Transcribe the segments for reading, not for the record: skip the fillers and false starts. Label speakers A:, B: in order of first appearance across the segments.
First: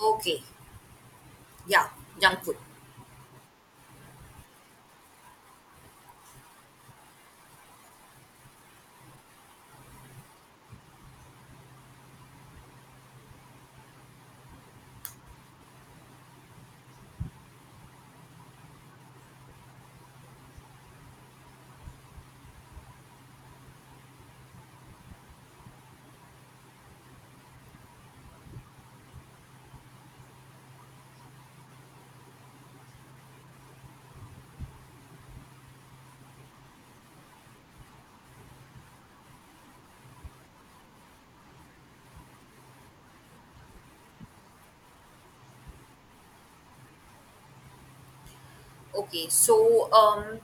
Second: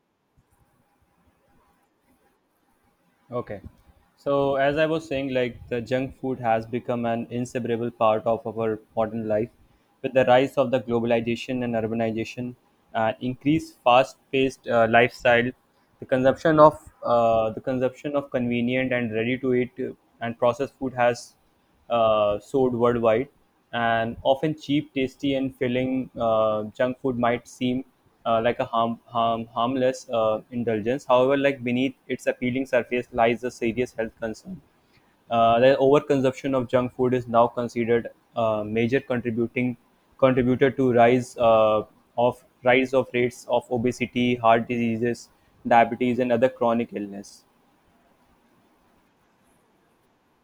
A: Okay, yeah, junk food.
B: Okay. So, as I was saying, like the junk food has become an inseparable part of our modern life. With the rise of the globalization and urbanization and increased fast-paced lifestyle, the consumption of convenient and ready-to-eat and processed food has sold worldwide, and often cheap, tasty, and filling junk food might seem like a harmless indulgence. However, like beneath its appealing surface lies a serious health concern. The overconsumption of junk food is now considered a major contributing contributor to rise of rates of obesity, heart diseases, diabetes, and other chronic illness.
A: Okay, So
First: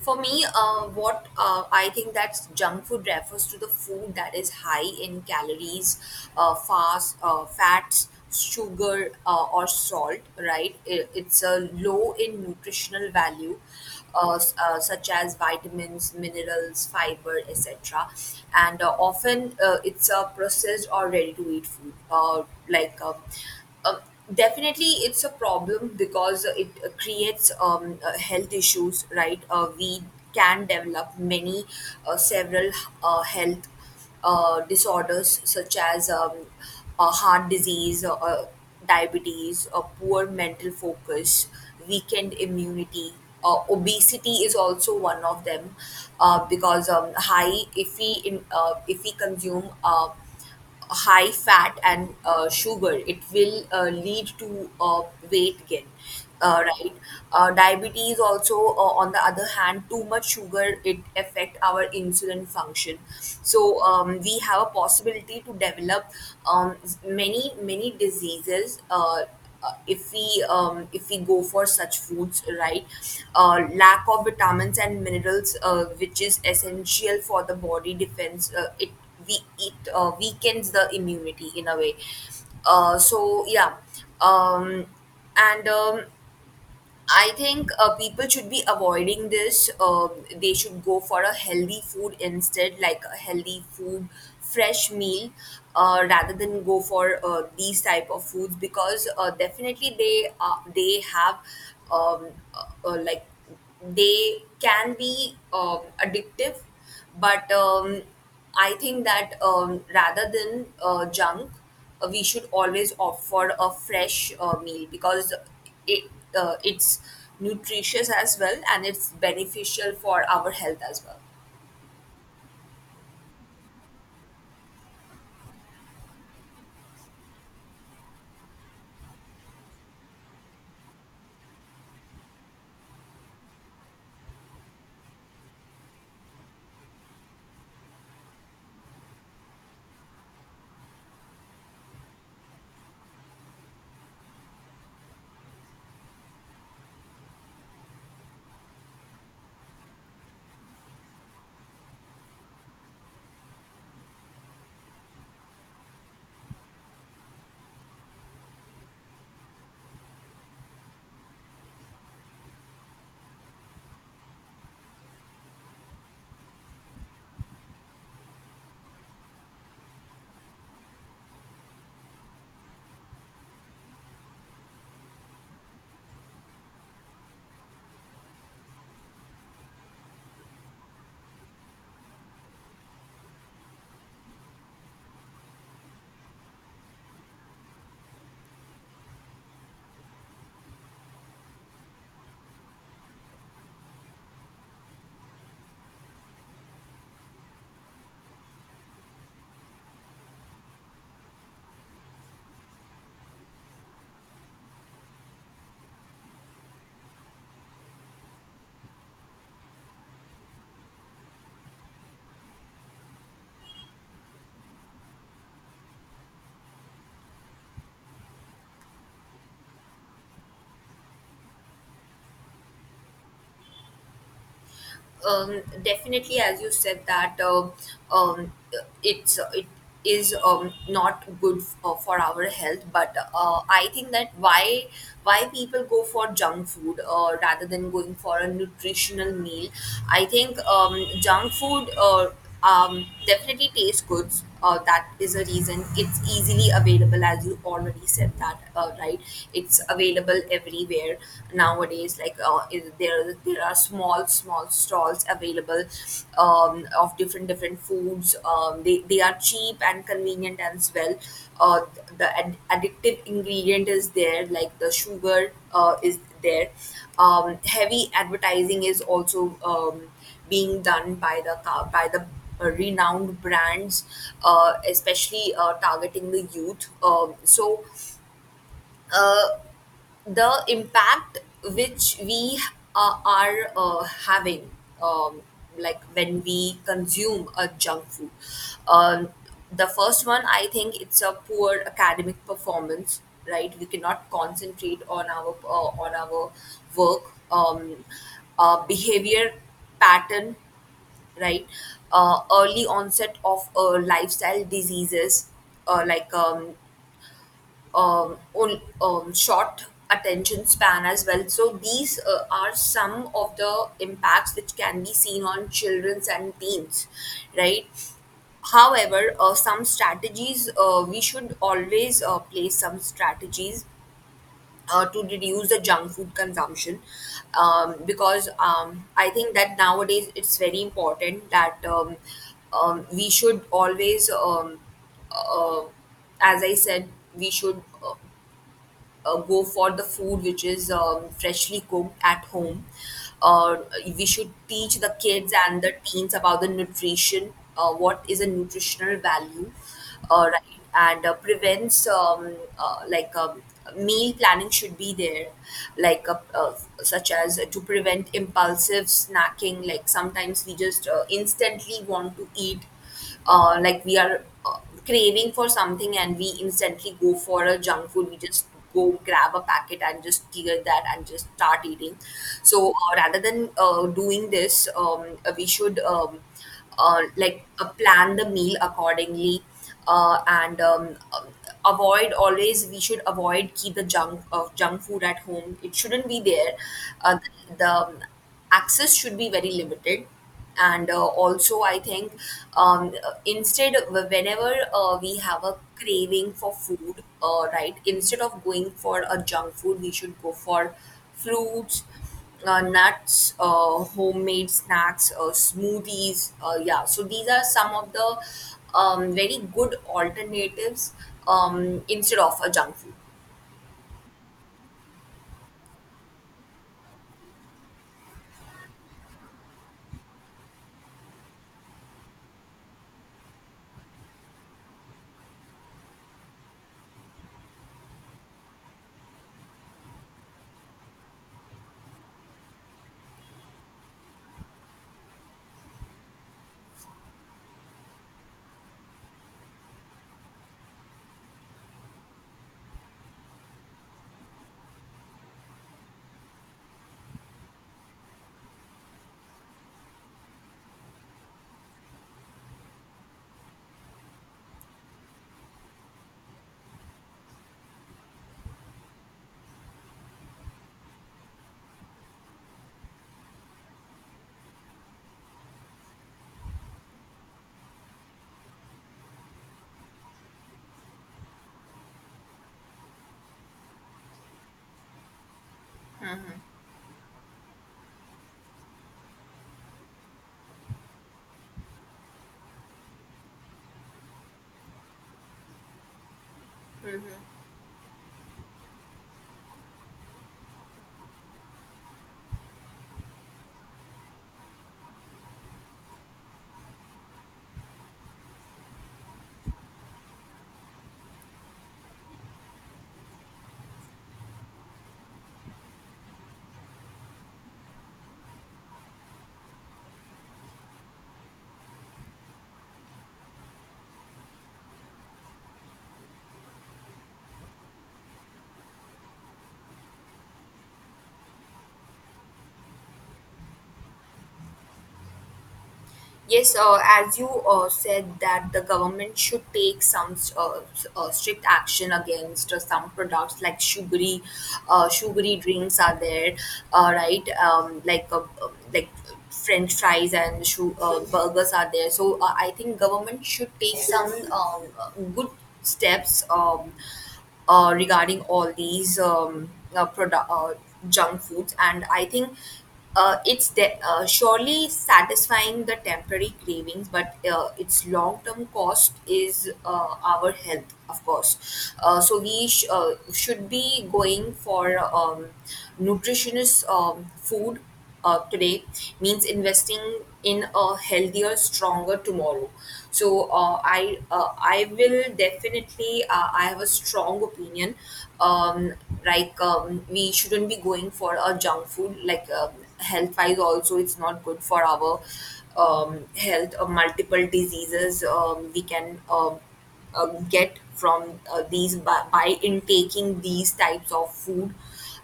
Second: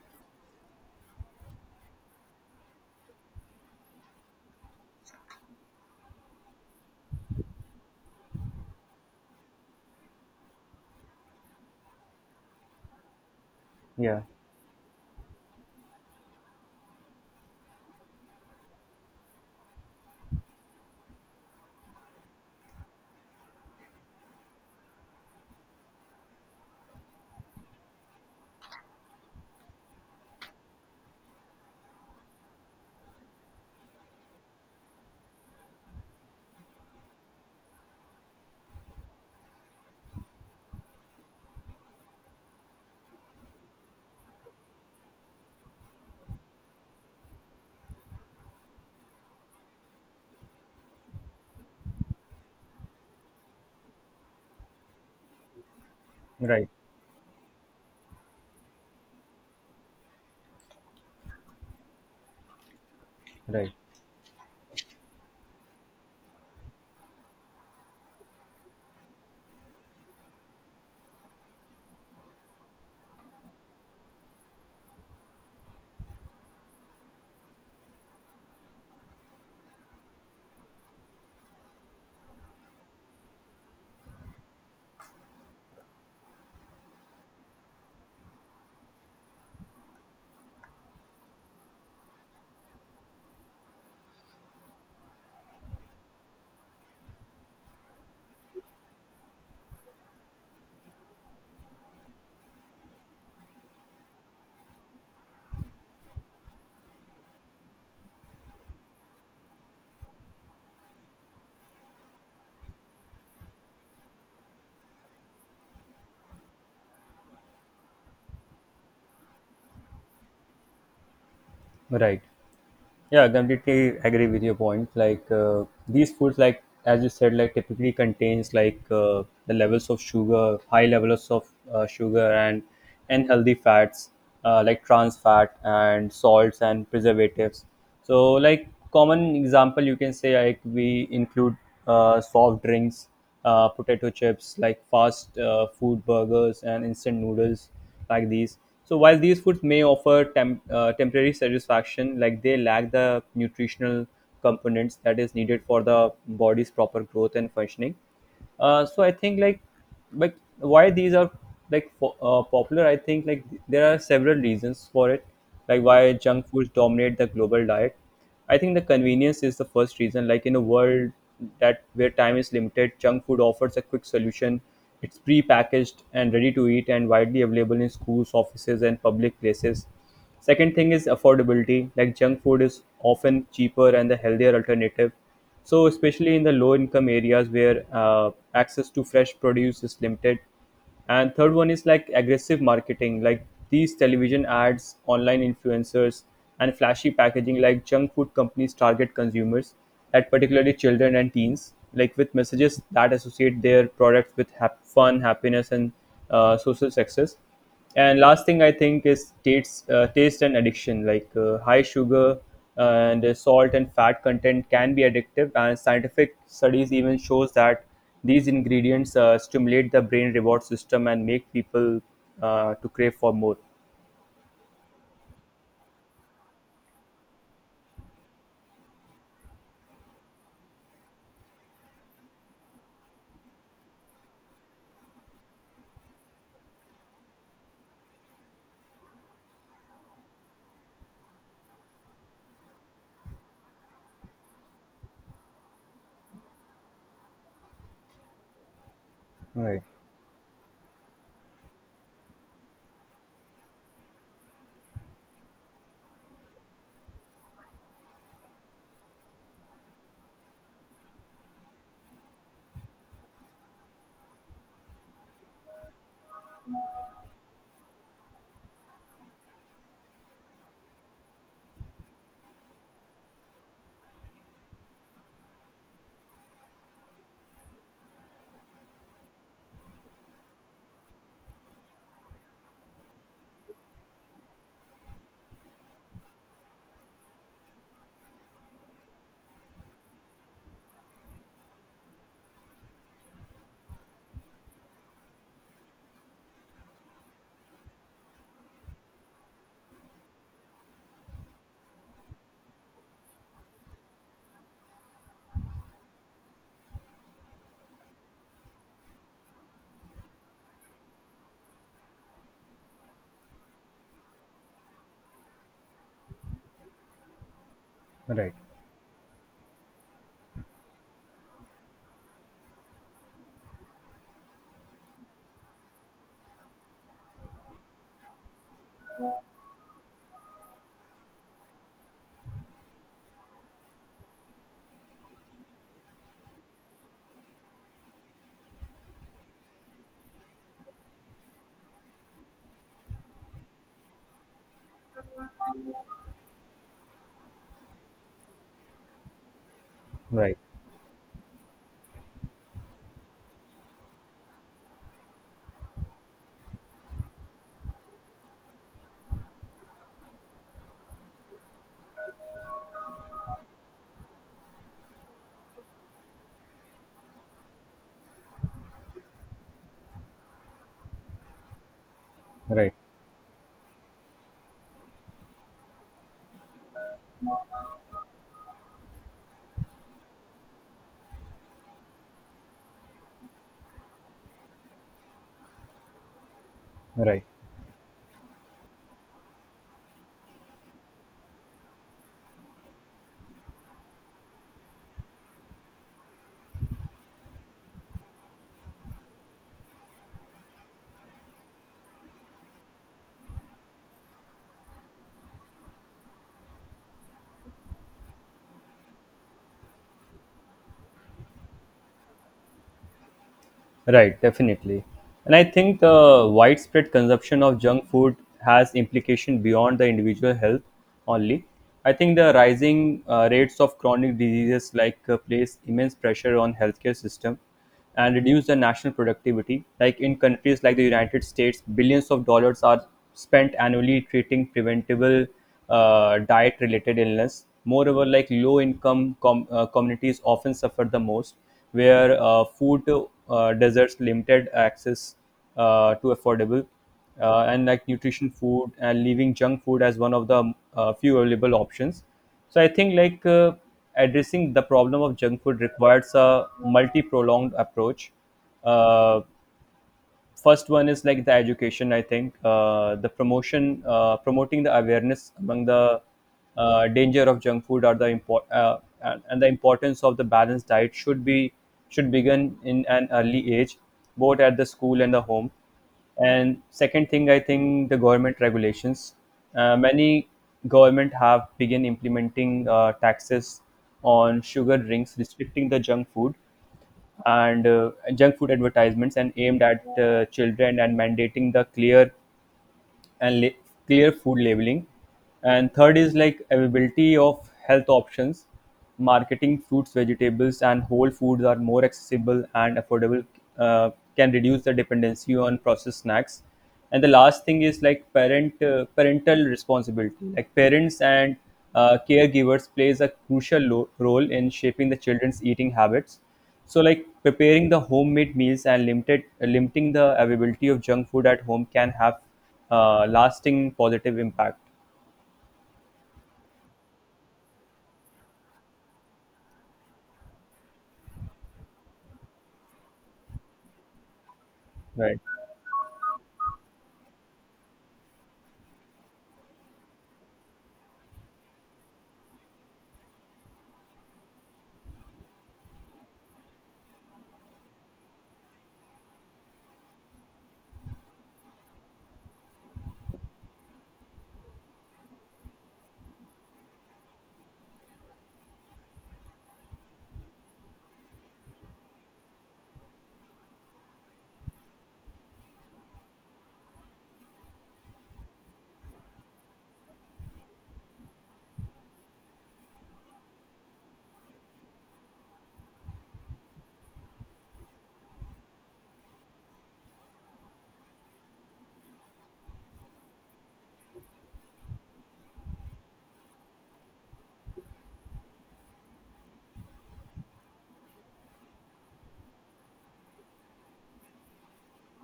A: for me, what I think that junk food refers to the food that is high in calories, fats, sugar, or salt. Right? It's low in nutritional value,
B: Yeah,
A: such as vitamins, minerals, fiber, etc. And often it's a processed or ready-to-eat food, like. Uh, Um, Definitely it's a problem because it creates health issues, right? We can develop many several health disorders such as heart disease, diabetes, poor mental focus, weakened immunity, obesity is also one of them, because high if we in, if we consume high fat and sugar, it will lead to weight gain,
B: right,
A: right. Diabetes also, on the other hand, too much sugar, it affect our insulin function,
B: right,
A: so we have a possibility to develop, um, many many diseases, if we go for such foods, right. Lack of vitamins and minerals, which is essential for the body defense, it weakens the immunity in a way, so yeah. Um, and um, I think people should be avoiding this. They should go for a healthy food, instead like a healthy food, fresh meal, rather than go for these type of foods, because definitely they have, um, like they can be addictive. But I think that, rather than junk, we should always opt for a fresh meal, because it it's nutritious as well, and it's beneficial for our health as well.
B: right. Yeah, I completely agree with your point. Like these foods, like as you said, like typically contains like the levels of sugar, high levels of sugar and unhealthy fats, like trans fat and salts and preservatives. So, like common example, you can say like we include soft drinks, potato chips, like fast food burgers and instant noodles like these. So while these foods may offer temporary satisfaction, like they lack the nutritional components that is needed for the body's proper growth and functioning. So I think like why these are like popular. I think like there are several reasons for it, like why junk foods dominate the global diet. I think the convenience is the first reason. Like in a world that where time is limited, junk food offers a quick solution. It's pre-packaged and ready to eat and widely available in schools, offices, and public places. Second thing is affordability. Like junk food is often cheaper and the healthier alternative. So especially in the low-income areas where access to fresh produce is limited, and third one is like aggressive marketing like these television ads online influencers and flashy packaging like junk food companies target consumers at particularly children and teens like with messages that associate their products with fun happiness and social success and last thing I think is taste taste and addiction like high sugar and salt and fat content can be addictive and scientific studies even shows that these ingredients stimulate the brain reward system and make people to crave for more.
A: Definitely, as you said, that, um, it's it is not good for our health. But I think that, why people go for junk food rather than going for a nutritional meal. I think, junk food definitely tastes good, that is a reason. It's easily available, as you already said, that right, it's available everywhere nowadays, there there are small small stalls available, of different different foods. They are cheap and convenient as well. uh, the addictive ingredient is there, like the sugar is there. Heavy advertising is also being done by the renowned brands, especially targeting the youth. So uh, the impact which we are having, um, like when we consume a junk food, um, the first one I think, it's a poor academic performance. Right, we cannot concentrate on our work. Um, Behavior pattern, right? Early onset of lifestyle diseases, uh, like um, short attention span as well. So these are some of the impacts which can be seen on childrens and teens, right?
B: Right,
A: However, some strategies, we should always place some strategies to reduce the junk food consumption, because, I think that nowadays it's very important that, we should always, uh, as I said, we should go for the food which is freshly cooked at home. Uh, we should teach the kids and the teens about the nutrition, what is a nutritional value,
B: right,
A: right? And prevents, meal planning should be there, like uh, uh, such as to prevent impulsive snacking. Like sometimes we just instantly want to eat, like we are craving for something, and we instantly go for a junk food. We just go grab a packet, and just tear that, and just start eating. So
B: right,
A: rather than doing this. We should plan the meal accordingly, and avoid, always we should avoid keep the junk of junk food at home, it shouldn't be there. uh,
B: right.
A: the access should be very limited. And also I think, um, instead, whenever we have a craving for food, right, instead of going for a junk food, we should go for fruits, nuts, homemade snacks, smoothies. Yeah, so these are some of the, very good alternatives, instead of a junk food.
B: Right, definitely. And I think the widespread consumption of junk food has implication beyond the individual health only. I think the rising rates of chronic diseases like place immense pressure on healthcare system and reduce the national productivity. Like in countries like the United States, billions of dollars are spent annually treating preventable diet related illness. Moreover, like low income communities often suffer the most, where food deserts limited access to affordable and like nutrition food and leaving junk food as one of the few available options. So I think like addressing the problem of junk food requires a multi-prolonged approach. Uh, first one is like the education I think the promotion promoting the awareness among the danger of junk food or the import and the importance of the balanced diet should begin in an early age both at the school and the home and second thing I think the government regulations many government have begun implementing taxes on sugar drinks restricting the junk food and junk food advertisements and aimed at children and mandating the clear and la- clear food labeling. And third is like availability of health options. Marketing fruits, vegetables, and whole foods are more accessible and affordable, uh, can reduce the dependency on processed snacks. And the last thing is like parental responsibility. Like parents and caregivers plays a crucial role in shaping the children's eating habits. So, like preparing the homemade meals and limited limiting the availability of junk food at home can have lasting positive impact.
A: Yes, as you said that the government should take some strict action against some products, like sugary,
B: Right,
A: sugary drinks are there, right? Like French fries and burgers are there. So I think government should take some good steps. Regarding all these product, junk foods. And I think it's surely satisfying the temporary cravings, but its long term cost is our health, of course. So we should be going for, nutritious food today, means investing in a healthier, stronger tomorrow. So I will definitely, I have a strong opinion. Um, we shouldn't be going for a junk food. Like, health wise, also it's not good for our, health. Multiple diseases, we can, get from these, by intaking these types of food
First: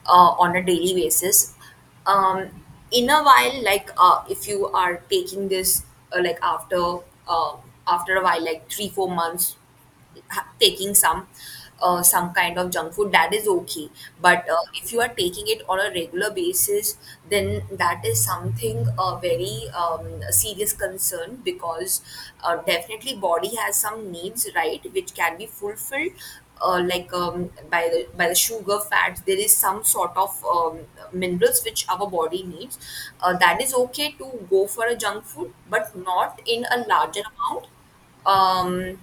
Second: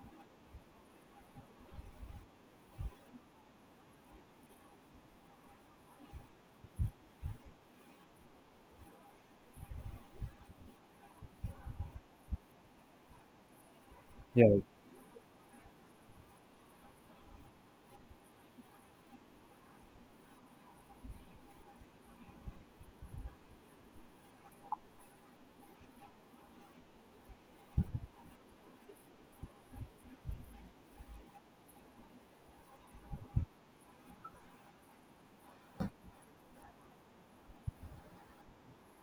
A: on a daily basis. um, in a while, if you are taking this, like uh, after a while, like 3 or 4 months, taking some kind of junk food, that is okay. But
B: yeah,
A: if you are taking it on a regular basis, then that is something a very serious concern, because definitely body has some needs, right, which can be fulfilled, by the sugar fats. There is some sort of minerals which our body needs, that is okay to go for a junk food, but not in a larger amount. um,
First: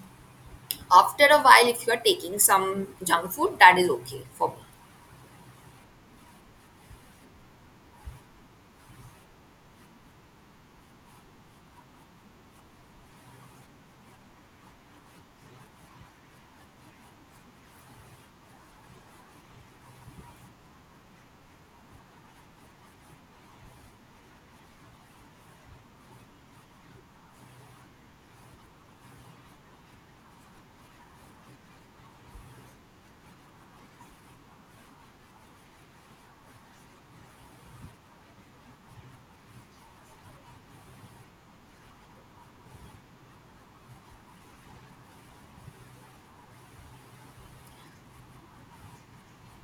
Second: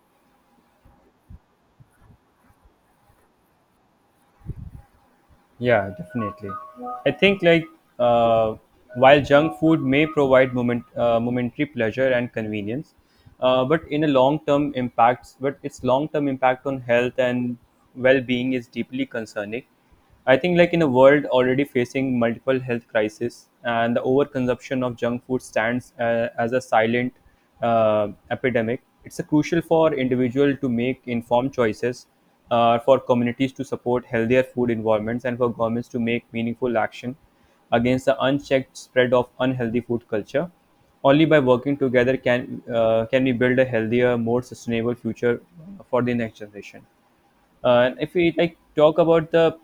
A: After a while, if you're taking some junk food, that is okay for me.
B: yeah, definitely. I think like uh, while junk food may provide momentary pleasure and convenience, but its long term impact on health and well being is deeply concerning. I think like in a world already facing multiple health crises and the overconsumption of junk food stands as a silent epidemic, it's a crucial for individual to make informed choices, for communities to support healthier food environments, and for governments to make meaningful action against the unchecked spread of unhealthy food culture. Only by working together can we build a healthier, more sustainable future for the next generation. And if we like talk about the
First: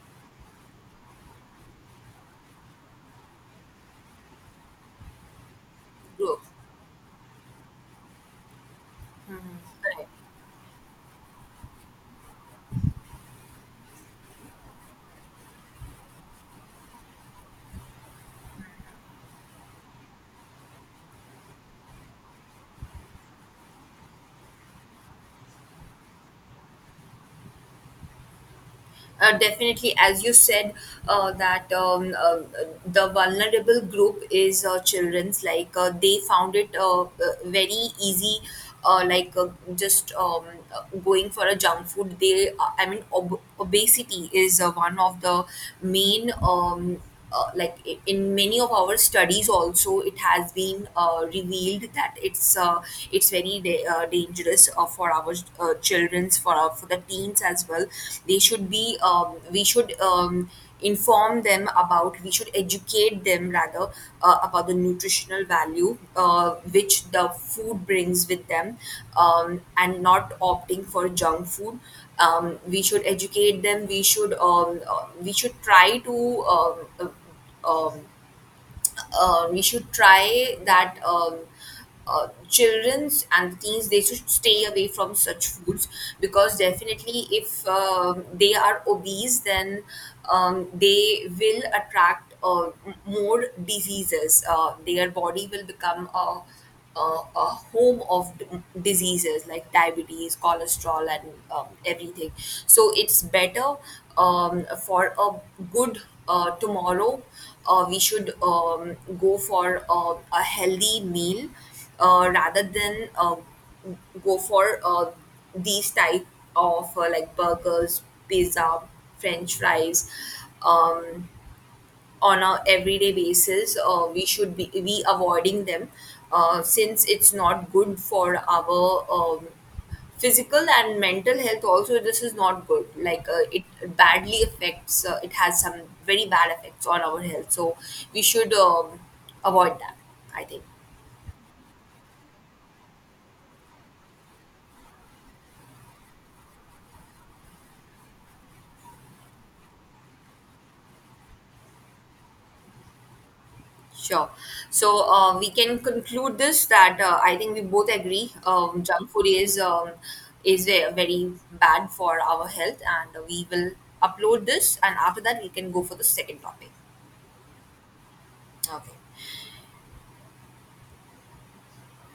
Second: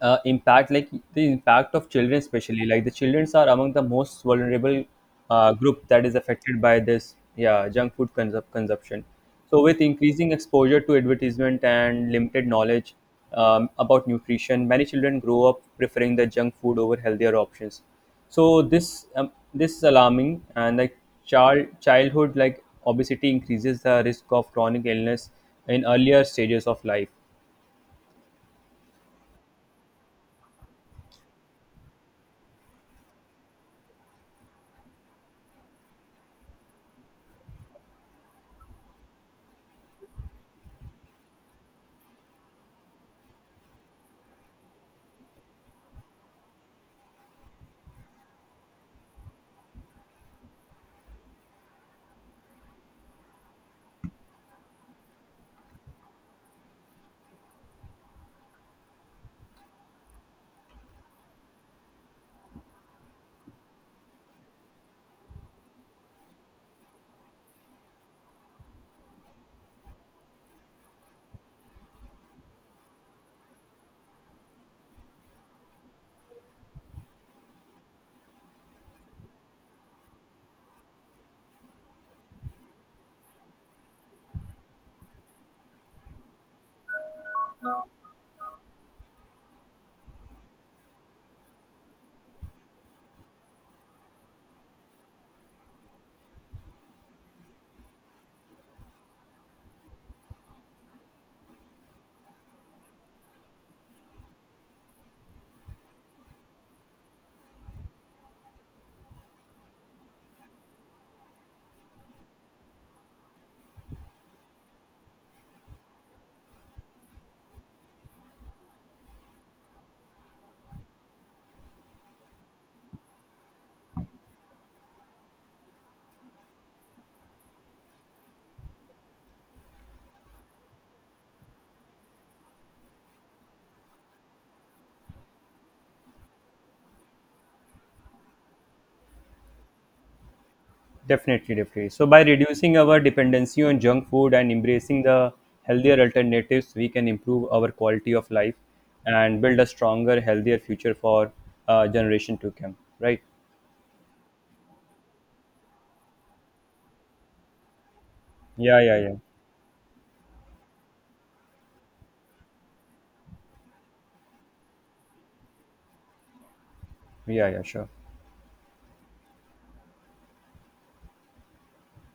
B: impact like the impact of children especially like the children are among the most vulnerable group that is
A: Gro-
B: affected by this yeah junk food consumption so with
A: Correct.
B: increasing exposure to advertisement and limited knowledge about nutrition many children grow up preferring the junk food over healthier options. So this is alarming and like childhood like obesity increases the risk of chronic illness in earlier stages of life.
A: Definitely, as you said that the vulnerable group is children's, like they found it, very easy, like just going for a junk food. They, I mean, obesity is one of the main, in many of our studies also it has been revealed that it's very dangerous for our children's, for our, for the teens as well. They should be We should, inform them about, we should educate them rather, about the nutritional value which the food brings with them, and not opting for junk food. We should educate them, we should, we should try to, um, uh, um, we should try that children's and teens, they should stay away from such foods, because definitely if they are obese, then they will attract more diseases. Their body will become a home of diseases, like diabetes, cholesterol, and everything. So it's better for a good tomorrow. We should go for a healthy meal, rather than go for these type of, like burgers, pizza, French fries. Um, on a everyday basis, we should be avoiding them, since it's not good for our physical and mental health. Also this is not good, it badly affects, it has some very bad effects on our health. So we should avoid that, I think.
B: Definitely, definitely. So, by reducing our dependency on junk food and embracing the healthier alternatives, we can improve our quality of life and build a stronger, healthier future for generation to come. Right?
A: Sure. So we can conclude this that, I think we both agree,
B: Yeah, yeah,
A: junk
B: yeah.
A: food is, very bad for our health, and we will upload this, and after that we can go for the second topic.
B: Yeah, yeah, sure.
A: Okay.